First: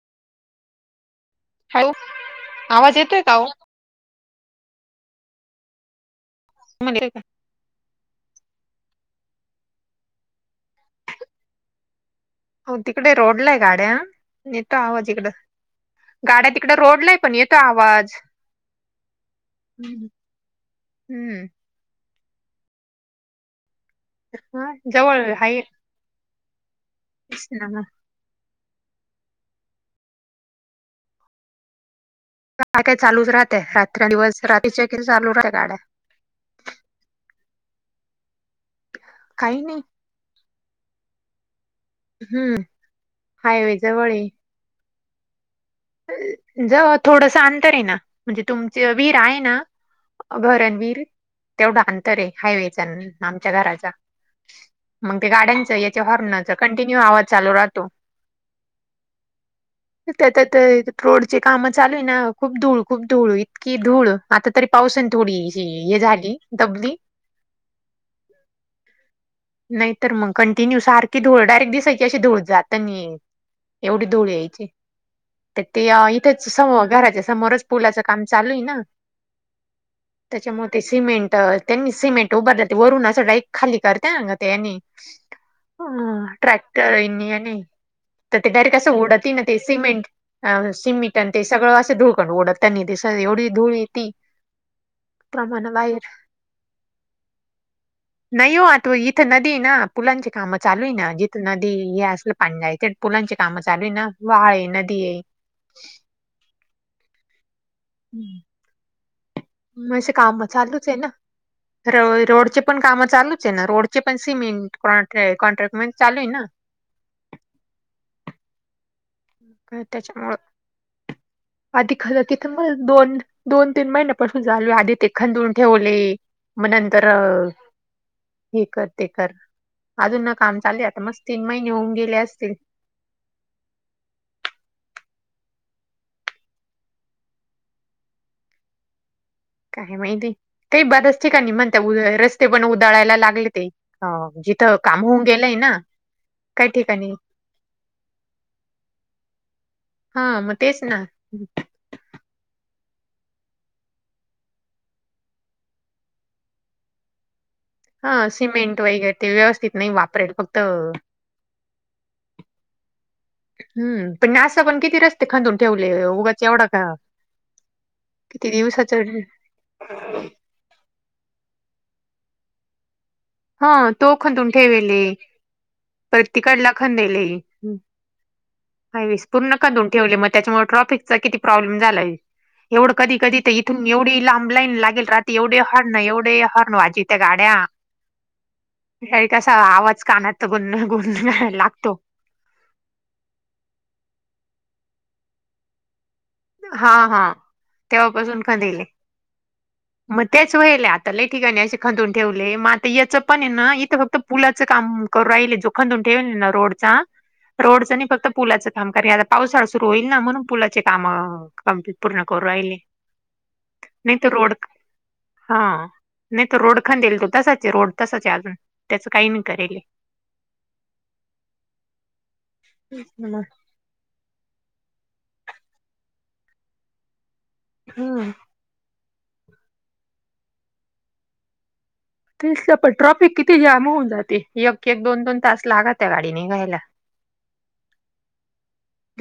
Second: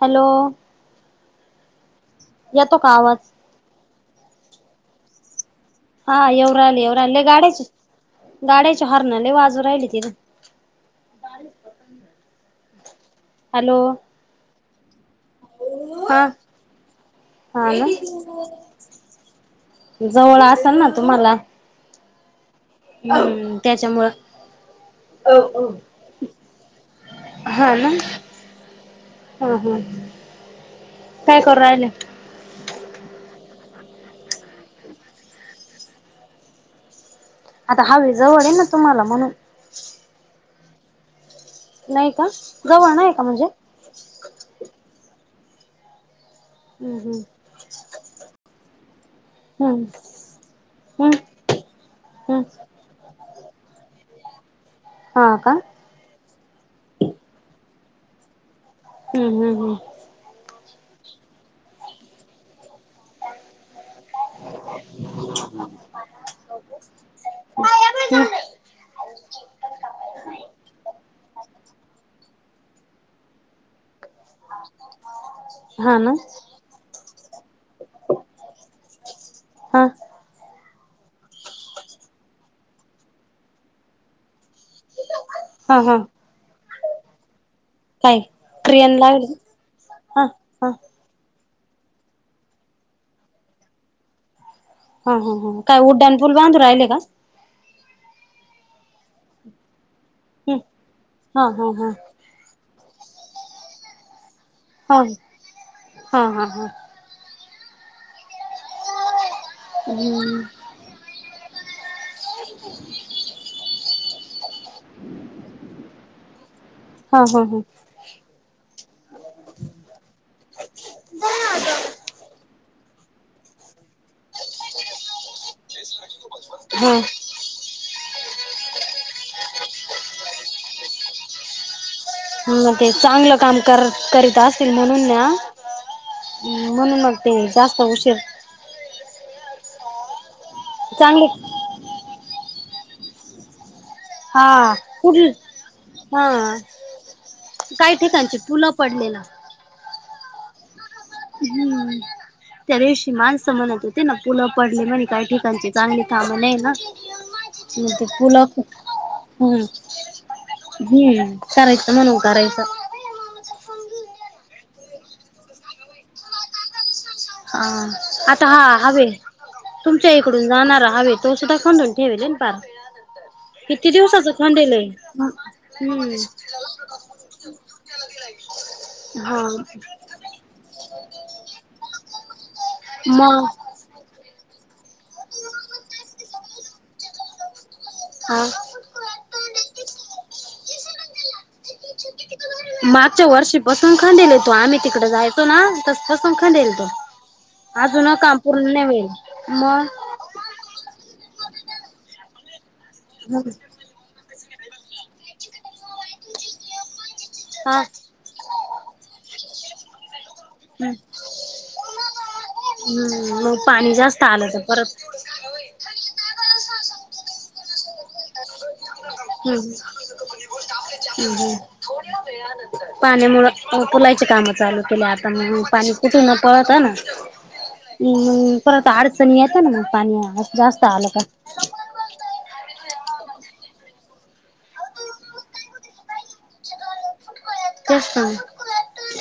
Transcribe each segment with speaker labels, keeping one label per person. Speaker 1: Hello.
Speaker 2: Hello, आवाज येतोय का ओ?
Speaker 1: हा येऊ रहिलेय येऊ
Speaker 2: तुम्हाला येतोय का?
Speaker 1: राहिलेय गाड्याचे गाड्याचे हॉर्न लय वाजू राहिलेते [inaudible]
Speaker 2: हो तिकडे रोडला आहे
Speaker 1: हॅलो
Speaker 2: गाड्या येतो आवाज इकडं
Speaker 1: हा
Speaker 2: गाड्या तिकड रोडला आहे पण येतो
Speaker 1: हा ना
Speaker 2: आवाज
Speaker 1: जवळ असेल ना तुम्हाला
Speaker 2: हम्म
Speaker 1: हम्म त्याच्यामुळं.
Speaker 2: हा जवळ
Speaker 1: अह
Speaker 2: हाय
Speaker 1: अह हा ना.
Speaker 2: काय
Speaker 1: हा हा हा काय करू राहिलेय.
Speaker 2: काय काय चालूच राहते रात्र दिवस, रात्रीच्या वगैरे चालू रहाय गाड्या
Speaker 1: आता हायवे जवळ आहेल ना तुम्हाला म्हणून
Speaker 2: काही नाही.
Speaker 1: नाही का
Speaker 2: हम्म
Speaker 1: जवळ नाही का म्हणजे
Speaker 2: हायवे जवळ आहे. जवळ
Speaker 1: हम्म
Speaker 2: थोडस अंतर आहे ना म्हणजे तुमचे विहीर आहे ना
Speaker 1: हम्म
Speaker 2: घर अन
Speaker 1: हम्म हम्म
Speaker 2: विहीर अंतर आहे
Speaker 1: हम्म
Speaker 2: हायवेचा आमच्या घराचा मग ते
Speaker 1: हा का
Speaker 2: गाड्यांच याच्या हॉर्नच कंटिन्यू आवाज चालू राहतो.
Speaker 1: हम्म हम्म हम्म.
Speaker 2: तेे त ते रोडची कामं चालू आहे ना खूप धूळ खूप धूळ इतकी धूळ आता तरी पावसन थोडी हे हे झाली दडब्दि
Speaker 1: [inaudible]
Speaker 2: नाही तर मग कंटिन्यू सारखी धूळ डायरेक्ट दिसायची अशी धूळ जातानी एवढी धूळ यायची तर ते
Speaker 1: हा ना
Speaker 2: इथेच समो घराच्या समोरच पुलाचं काम चालू आहे ना
Speaker 1: हा.
Speaker 2: त्याच्यामुळे ते सिमेंट त्यांनी सिमेंट उभारलं वरून असं डायरेक्ट खाली करते ना त्यांनी
Speaker 1: हा
Speaker 2: [inaudible]
Speaker 1: हा
Speaker 2: ह ट्रॅक्टर यानी,
Speaker 1: काय
Speaker 2: तर ते डायरेक्ट असं
Speaker 1: क्रियान लागली
Speaker 2: उडते ना ते सिमेंट
Speaker 1: हा
Speaker 2: अ
Speaker 1: हा
Speaker 2: सिमिट आणि ते सगळं असं धूळकण उडतांनी दीस एवढी धुळ येती
Speaker 1: हम्म हम्म हम्म
Speaker 2: प्रमाण
Speaker 1: काय
Speaker 2: बाहेर
Speaker 1: उड्डाण पूल बांधू राहिले का?
Speaker 2: नाही हो आता इथं नदी ना पुलांची काम
Speaker 1: हम्म
Speaker 2: चालू आहे ना
Speaker 1: हा
Speaker 2: जिथं
Speaker 1: हा
Speaker 2: नदी
Speaker 1: हा
Speaker 2: हे असलं [unintelligible] इथे पुलांची कामं चालू आहे ना वाळ आहे नदी
Speaker 1: हा
Speaker 2: आहे
Speaker 1: हा हा हा.
Speaker 2: हम्म. म
Speaker 1: हम्म
Speaker 2: काम चालूच आहे ना रो रोडचे पण काम चालूच आहे ना रोड ची पण सीमेंट कॉन्ट्र कॉन्ट्रॅक म्हण चालू आहे ना
Speaker 1: हा हा हा.
Speaker 2: आणि त्याच्यामूळ पाठी [unintelligible] मग दोन दोन तीन महिन्यापासून चालू आधी ते खंडून ठेवले मग
Speaker 1: हा
Speaker 2: नंतर अह हे कर ते कर अजून ना काम चालू आहे मस् तीन महिने होऊन गेले असतील
Speaker 1: ह ते चांगलं काम कर करीत असतील म्हणून न. ह् म्हण मगते जास्त उशीर
Speaker 2: काय माहिती काही बधच
Speaker 1: चांगले
Speaker 2: ठिकाणी म्हणता रस्ते पण उधाळायला लागले ते ह
Speaker 1: हा
Speaker 2: जिथं काम
Speaker 1: कुठ
Speaker 2: होऊन गेलंय ना
Speaker 1: हा
Speaker 2: काही ठिकाणी
Speaker 1: काही ठिकाणची पुलं पडलेला.
Speaker 2: हा मग तेच ना.
Speaker 1: हम्म. त्या दिवशी माणसं म्हणत होते ना पुलं पडली म्हणे काही ठिकाणची चांगली थांब नाही ना. ते
Speaker 2: हा
Speaker 1: फुलं
Speaker 2: सिमेंट वगैरे ते
Speaker 1: हम्
Speaker 2: व्यवस्थित नाही वापरेल फक्त
Speaker 1: हम्म करायच म्हणून करायचं. [unintelligible]
Speaker 2: हम् पण ना पण किती रस्ते खांदून ठेवले उगाच एवढा का?
Speaker 1: हा आता
Speaker 2: किती
Speaker 1: हा
Speaker 2: दिवसाच
Speaker 1: हवे तुमच्या इकडून जाणारा हव. तो सुद्धा खडून ठेवल पार.
Speaker 2: हा
Speaker 1: किती
Speaker 2: तो
Speaker 1: दिवसाचं
Speaker 2: खंदून
Speaker 1: थंडलंय
Speaker 2: ठेवेले
Speaker 1: हम्म.
Speaker 2: परत तिकडला हवीस
Speaker 1: हा
Speaker 2: पूर्ण कधून ठेवले मग त्याच्यामुळे ट्राफिकचा किती प्रॉब्लेम झालाय एवढं कधी कधी
Speaker 1: मग
Speaker 2: तर तथून एवढी लांब लाईन लागेल रात एवढे हॉर्ण एवढे हॉर्न वाजी त्या गाड्या
Speaker 1: हा.
Speaker 2: री कसा आवाज कानाचा ग गण लागतो.
Speaker 1: मागच्या वर्षीपासून खादलाेतो आम्ही तिकडे जायचो ना तस. संखईल त
Speaker 2: हा हा
Speaker 1: अजून काम
Speaker 2: तेव्हापासून
Speaker 1: पूर्ण नाही
Speaker 2: खंदीले
Speaker 1: मिळेल मग
Speaker 2: मग तेच व्हाल आता ल ठिकाणी असे खंतून ठेवले मग आता याचं पण आहे
Speaker 1: मग
Speaker 2: ना इथं फक्त पुलाचं काम करू राहिले जोखंून ठेवले ना रोडचा
Speaker 1: हा
Speaker 2: रोडच नाही फक्त पुलाचं काम कर आता पावसाळा सुरू होईल ना म्हणून पुलाचे
Speaker 1: हम्म
Speaker 2: काम. कमप्ली पूर्ण करू राहिले
Speaker 1: हम्म मग पाणी
Speaker 2: नाही
Speaker 1: जास्त
Speaker 2: तर
Speaker 1: आलं
Speaker 2: रोड
Speaker 1: परत
Speaker 2: हा नाही तर रोड खाेल तो तसाच आहे रोड तसाच आहे अजून त्याचं काही नाही करेल
Speaker 1: ह पाने मुळा पुलाची कामं चालू केल्या आता मग पाणी कटून पळत आहे ना.
Speaker 2: हम्म
Speaker 1: परत अडचणी येतं ना मग पाणी जास्त आलं का?
Speaker 2: सलं पण ट्रॅफिक किती जाम होऊन जाते एक एक दोन दोन तास लागत त्या गाडी निघायला.
Speaker 1: ते हम.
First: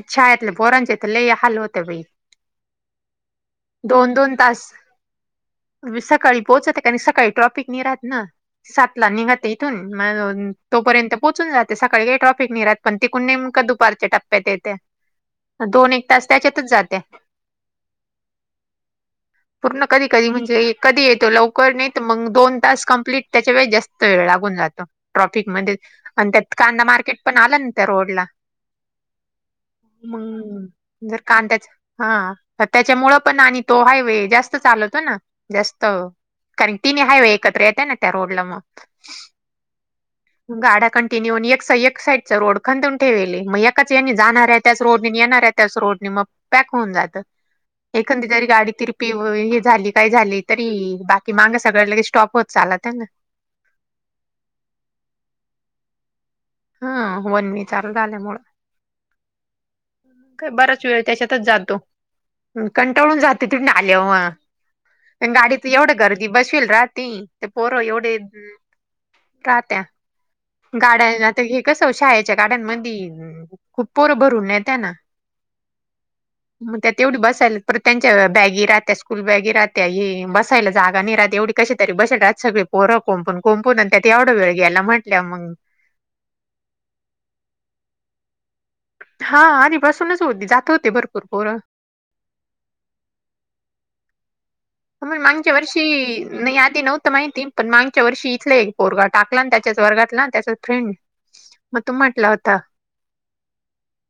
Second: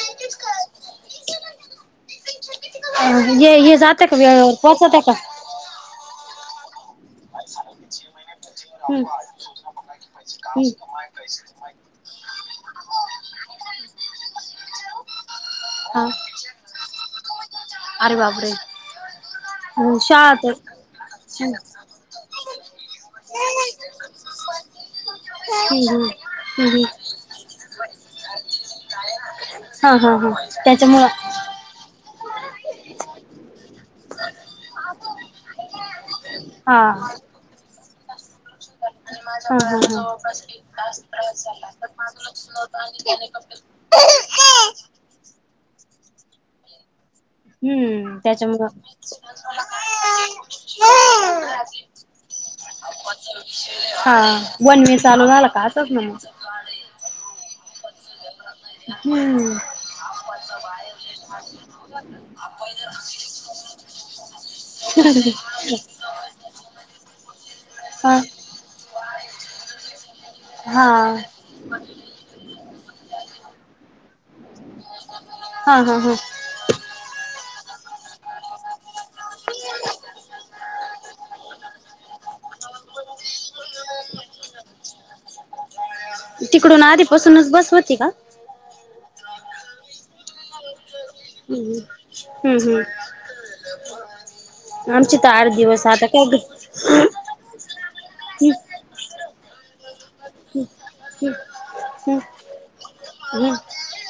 Speaker 2: चछाले बोरनचे ल हल होते भई.
Speaker 1: जात का व पोचात का?
Speaker 2: ु् सकाळी पोहोचत कार सकाळी ट्रॉपिक नि राहात ना. सात
Speaker 1: हम्म
Speaker 2: ला निघात इथून म तोपर्यंत पोहचून जाते सकाळी काही ट्राफिक निरा पण तिकून नेमका दुपारच्या टप्े दोन
Speaker 1: हा.
Speaker 2: एक तास त्याच्यातच जाते.
Speaker 1: अरे बापरे.
Speaker 2: पूर्ण
Speaker 1: हम्म
Speaker 2: कधी कधी
Speaker 1: शाळा तर
Speaker 2: म्हणजे कधी येतो लवकर नाही तर मग दोन तास कंप्लीट त्याच्या वे जास्त वेळ लागून जातो
Speaker 1: हम्म हम्म
Speaker 2: ट्रॉफिकमध्येध्ये आणि त्यात कांदा
Speaker 1: हम्म.
Speaker 2: मार्केट पण आला ना त्या रोडला
Speaker 1: हा हा हा
Speaker 2: म
Speaker 1: त्याच्यामुळं
Speaker 2: काण त्या हा तर त्याच्यामुळं पण आणि तो हायवे जास्त चालवतो ना. जास्त कारण तिन्ही हायवे एकत्र येत आहे ना त्या रोडला मग
Speaker 1: ह. हा हा माझ जवळपास एक
Speaker 2: गाड्या
Speaker 1: तास
Speaker 2: कंटिन्यू
Speaker 1: प्रवास
Speaker 2: एक
Speaker 1: झाला
Speaker 2: सा-
Speaker 1: तर माझं लक्ष नव्हतं आणि [unintelligible]
Speaker 2: ते मी जाणार आहे त्याच रोडनी येणार आहे त्याच रोडनी मग पॅक होऊन जातं.
Speaker 1: [unintelligible]
Speaker 2: एखंद जरी गाडी
Speaker 1: त्याच्यामुळं
Speaker 2: तिरपी हे झाली काय झाली तरी बाकी मांग सगळ्या लगेच स्टॉप होत चालात हे ना.
Speaker 1: हा वन मे चालू झालं का असंच ना मग.
Speaker 2: हा वन विचार झाल्यामुळं. काय बराच वेळ त्याच्यातच
Speaker 1: [unintelligible]
Speaker 2: जातो कंटाळून
Speaker 1: [inaudible]
Speaker 2: पण गाडीत एवढं गर्दी बसविल राहतील. ते पोर एवढे
Speaker 1: हा
Speaker 2: हम्म का त्या गाड्या
Speaker 1: हा
Speaker 2: येतात. ते, हे, कसं शाळेच्या गाड्यांमधी हम्म खूप पोरं भरून नेता ना.
Speaker 1: हा, हा, हा
Speaker 2: मग त्यात एवढी बसायला, तर त्यांच्या बॅगी राहत्या स्कूल बॅगी राहत त्या ही बसायला जागा नाही राहती. एवढी कशी तरी बसतात. सगळी पोरं कोंपून, कोंपून आणि त्यात एवढं वेळ गेला म्हणे. [unintelligible]
Speaker 1: तिकडून आधीपासूनच बस होती का.
Speaker 2: हा आधी पासूनच होती जात होते. भर
Speaker 1: हम्म हम्म हम्म हम्म, आमची
Speaker 2: मग
Speaker 1: तर
Speaker 2: मागच्या
Speaker 1: आठ दिवस आता
Speaker 2: वर्षी
Speaker 1: काय ग
Speaker 2: नाही. आधी नव्हत माहिती पण मागच्या वर्षी इथलं
Speaker 1: हम्म
Speaker 2: हे बोरघाट. टाकला ना, त्याच्याच वर्गातला त्याचाच फ्रेंड
Speaker 1: हम्म
Speaker 2: मग तो
Speaker 1: हम्म
Speaker 2: म्हटला होता.
Speaker 1: [inaudible]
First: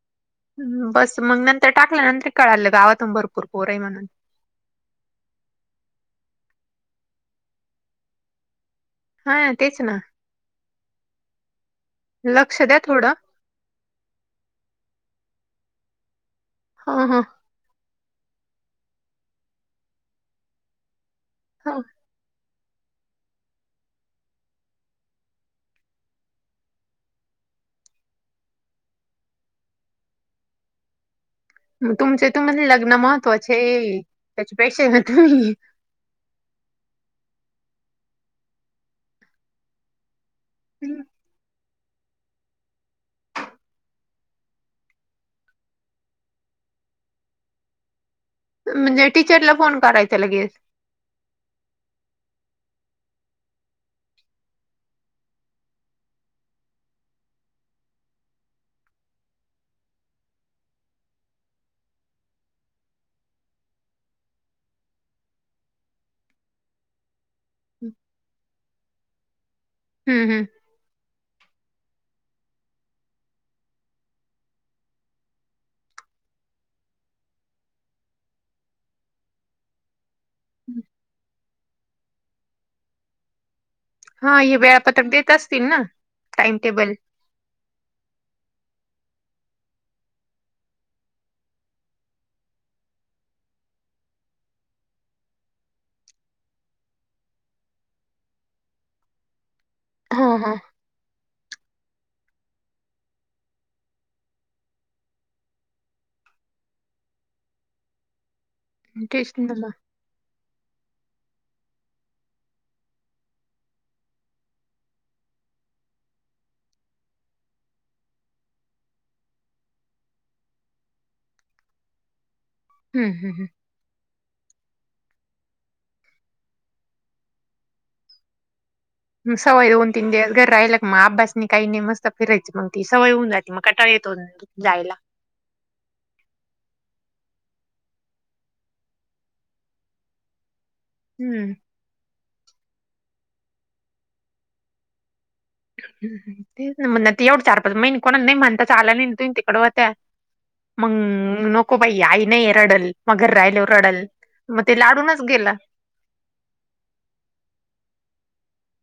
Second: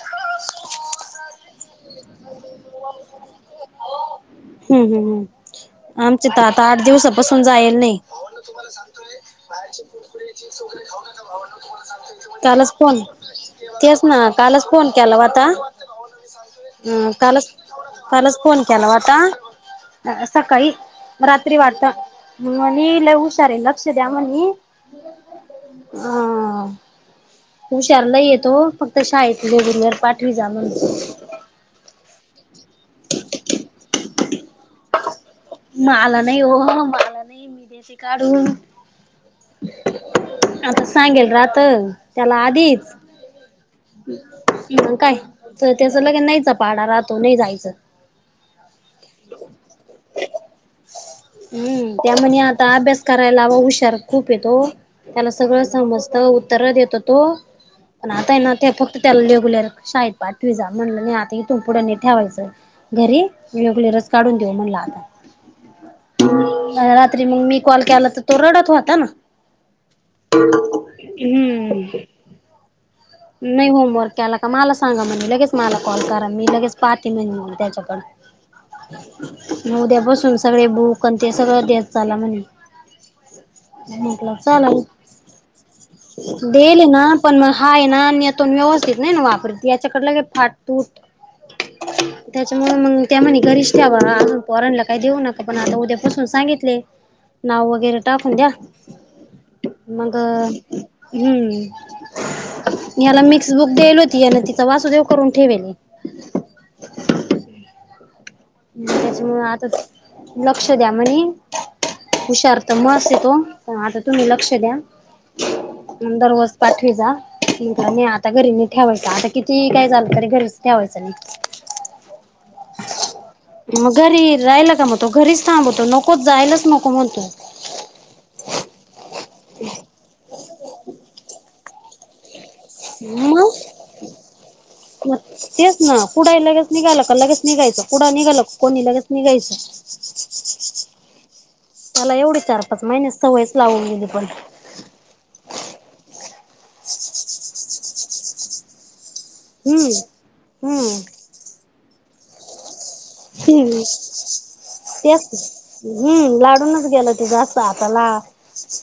Speaker 2: हम्म, बस मग नंतर टाकल्यानंतर कळालं गावातून भरपूर पोर आहे म्हणून
Speaker 1: हम्म हम्म हम्म, आमचे दादा आठ दिवसापासून जायला नाही.
Speaker 2: हा तेच ना. लक्ष
Speaker 1: त्यालाच
Speaker 2: द्या
Speaker 1: फोन
Speaker 2: थोडं
Speaker 1: तेच ना, कालच फोन केला व्हता
Speaker 2: ह
Speaker 1: हां
Speaker 2: ह
Speaker 1: कालच त्यालाच फोन केला होता. सकाळी, रात्री
Speaker 2: ह
Speaker 1: वाटत. म्हणी लय हुशार आहे. लक्ष द्या म्हणली हा [unintelligible]
Speaker 2: मग तुमचं तुम्हाला लग्न महत्त्वाचे आहे. त्याच्यापेक्षा
Speaker 1: मला नाही. हो, मला नाही. मी देते काढून, आता सांगेल राहतं. त्याला आधीच काय तर, त्याच लगेन नाहीचा पाडा राहतो नाही जायचं.
Speaker 2: म्हणजे टीचरला फोन करायचा लगेच.
Speaker 1: हम्म त्या म्हणे, आता अभ्यास कराय लावा हुशार खूप हे तो त्याला सगळं समजत उत्तर देतो तो, पण आता हाय ना ते फक्त त्याला रेगुलर शाळेत पाठवी जा म्हणलं, नई आता इथून पुढं नाही ठेवायचं. घरी, रेगुलरच काढून देऊ म्हणलं आता. रात्री मग मी कॉल केला तर तो रडत होता ना.
Speaker 2: हम्म हम्म
Speaker 1: हम्म नाही होमवर्क केला का मला सांगा म्हणे लगेच मला कॉल करा मी लगेच पाहते म्हणलं मी त्याच्याकडं. [inaudible] म उद्या पासून सगळे बूक अन् ते सगळं देत चला म्हण
Speaker 2: हा हे
Speaker 1: चाला ना,
Speaker 2: वेळापत्रक देत असतील ना टाइम
Speaker 1: देली
Speaker 2: टेबल
Speaker 1: ना पण मग हाई त. ना नेतो व्यवस्थित नाही ना वापरत याच्याकड न लगेच फाट तूट. त्याच्यामुळं मंग त्या म्हणे घरीच ठेवा हा, पोरांन ला काय देऊ नका पण आता उद्या पासून सांगितले नाव वगैरे टाकून द्या. मग,
Speaker 2: हा हा
Speaker 1: हम्म. याला मिक्स बुक केलो ती, अन तिचा वासूदेव करून ठेवेल.
Speaker 2: तेच
Speaker 1: त्याच्यामुळं
Speaker 2: ना मग
Speaker 1: आताच लक्ष द्या म्हणी. हुशार तर मस्त येतो, पण आता तुम्ही लक्ष द्या. हम्म, दरवाज पाठी जा. का नाही आता घरी नाही ठेवायच, आता किती काय झालं तरी घरीच ठेवायचं नाही.
Speaker 2: हम् हम हम.
Speaker 1: मग घरी राहिला का मग तो घरीच थांबतो, नकोच जायलाच नको म्हण तो.
Speaker 2: सवय ऊण तन दे घर रायलक मा अबासनी क काय नाही मस्त त फिरायची मग ती, सवय होऊन जाते मग कंटाळा येतो जायला.
Speaker 1: मग तेच ना क पुढाही लगेच निघाललं का लगेच निघायचं कुढा निघाल कोणी लगेच निघायचं. [unintelligible]
Speaker 2: हम्म.
Speaker 1: मला एवढी चारपच माहिनस सवयच लावून गेली पण
Speaker 2: ते म्ह ते एवढं चार पा महि कोणा नाही म्हणता चाला नाही. त तिकड होत्या
Speaker 1: हम्म हम्म
Speaker 2: मग नको बाई आई नाहीरडल मगर राहिल्यावर
Speaker 1: हम्म
Speaker 2: रडल मग ते लाडूनच गेला.
Speaker 1: तेच हम्म लागूनच गेलं ते जास्त हाताला.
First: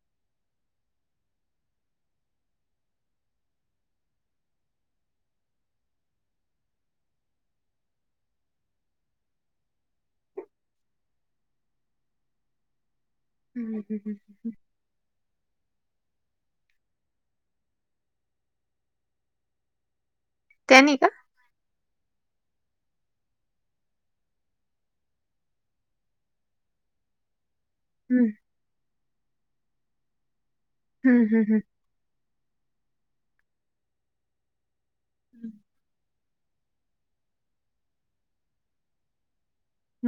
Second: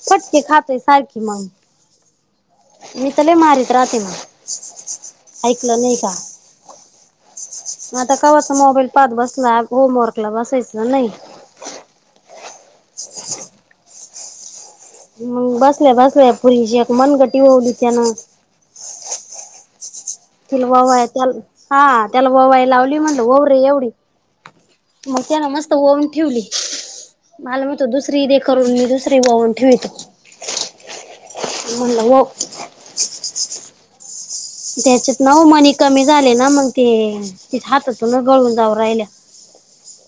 Speaker 1: फटके खातय सारखी मग. मी तले मारीत राहते मग ऐकलं नाही का? आता कव्हाचा मोबाईल पाहत बसला होमवर्क ला बसायच नाही. अ्.
Speaker 2: हम् हम ह हम.
Speaker 1: मंग बसल्या बसल्या पुरीशी मनगटी होवली त्यान तिला
Speaker 2: त्यानी
Speaker 1: ववाय
Speaker 2: का
Speaker 1: त्याला हा त्याला ववाय लावली म्हणत वरे एवढी मग त्या ना मस्त वऊन ठेवली. मला मतो दुसरी देे करून मी दुसरी वावून ठेवतो.
Speaker 2: हम् हम् हम.
Speaker 1: म्हणलं वो. [unintelligible] त्याच्यात नऊ मनी कमी झाले ना मग ते ति हातातूनच गळून जाऊ राहिल्या.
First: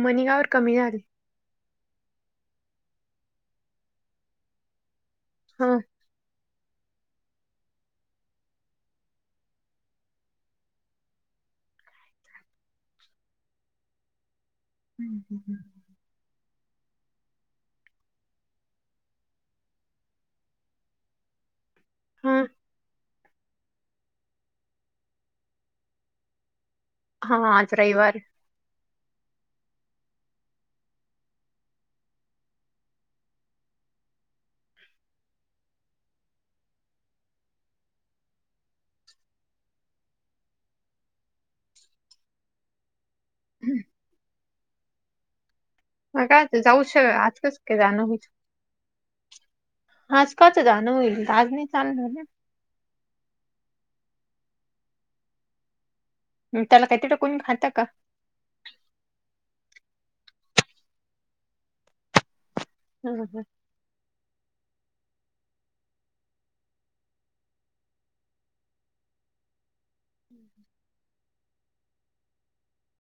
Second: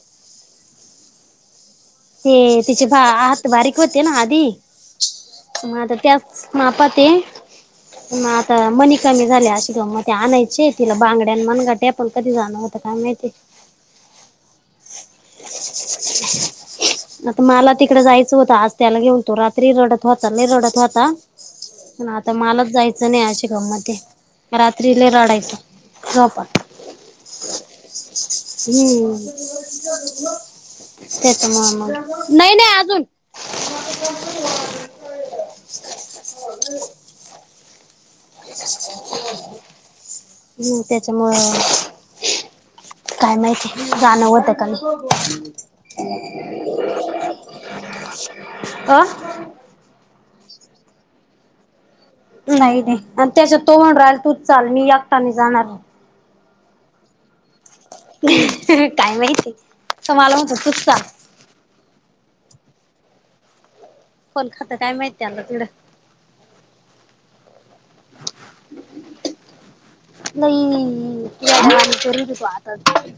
Speaker 2: मनीगावर कमी झाली.
Speaker 1: ते तिचे भा आत बारीक होते ना आधी मग
Speaker 2: हा.
Speaker 1: आता त्या मापा ते मग आता मनी कमी झाल्या अशी त म ते आणायचे तिला बांगड्यां मगा टेप पण कधी जाणं होतं काय माहिती [unintelligible] आता मला तिकडे जायचं होतं आज त्याला घेऊन तो रात्री रडत होता नाही रडत होता. पण आता
Speaker 2: हा
Speaker 1: मलाच जायचं नाही अशि गम म ते रात्रीला रडायचं झोप.
Speaker 2: हा आज् रविवार आहे.
Speaker 1: हम्म ते तर मग म नाही नाही अजून ह. हो. हम् त्याच्यामुळे काय
Speaker 2: हम्म.
Speaker 1: माहिती गाणं होतं क नाही.
Speaker 2: म काय जाऊ आज कस क जाण हो.
Speaker 1: अ
Speaker 2: हजकाच जाणं होईल आज नाही चाललं ना.
Speaker 1: नाही नाही आणि त्याच्या तो म्हण राहिल तूच चाल मी एकटाने जाणार.
Speaker 2: त्याला काही त टेकून खातं का?
Speaker 1: काय माहित तुम्हाला उग सुचतात.
Speaker 2: हम हम.
Speaker 1: फोल खात काय माहिती आहे आलं तडं. [unintelligible] नाहीतरी आत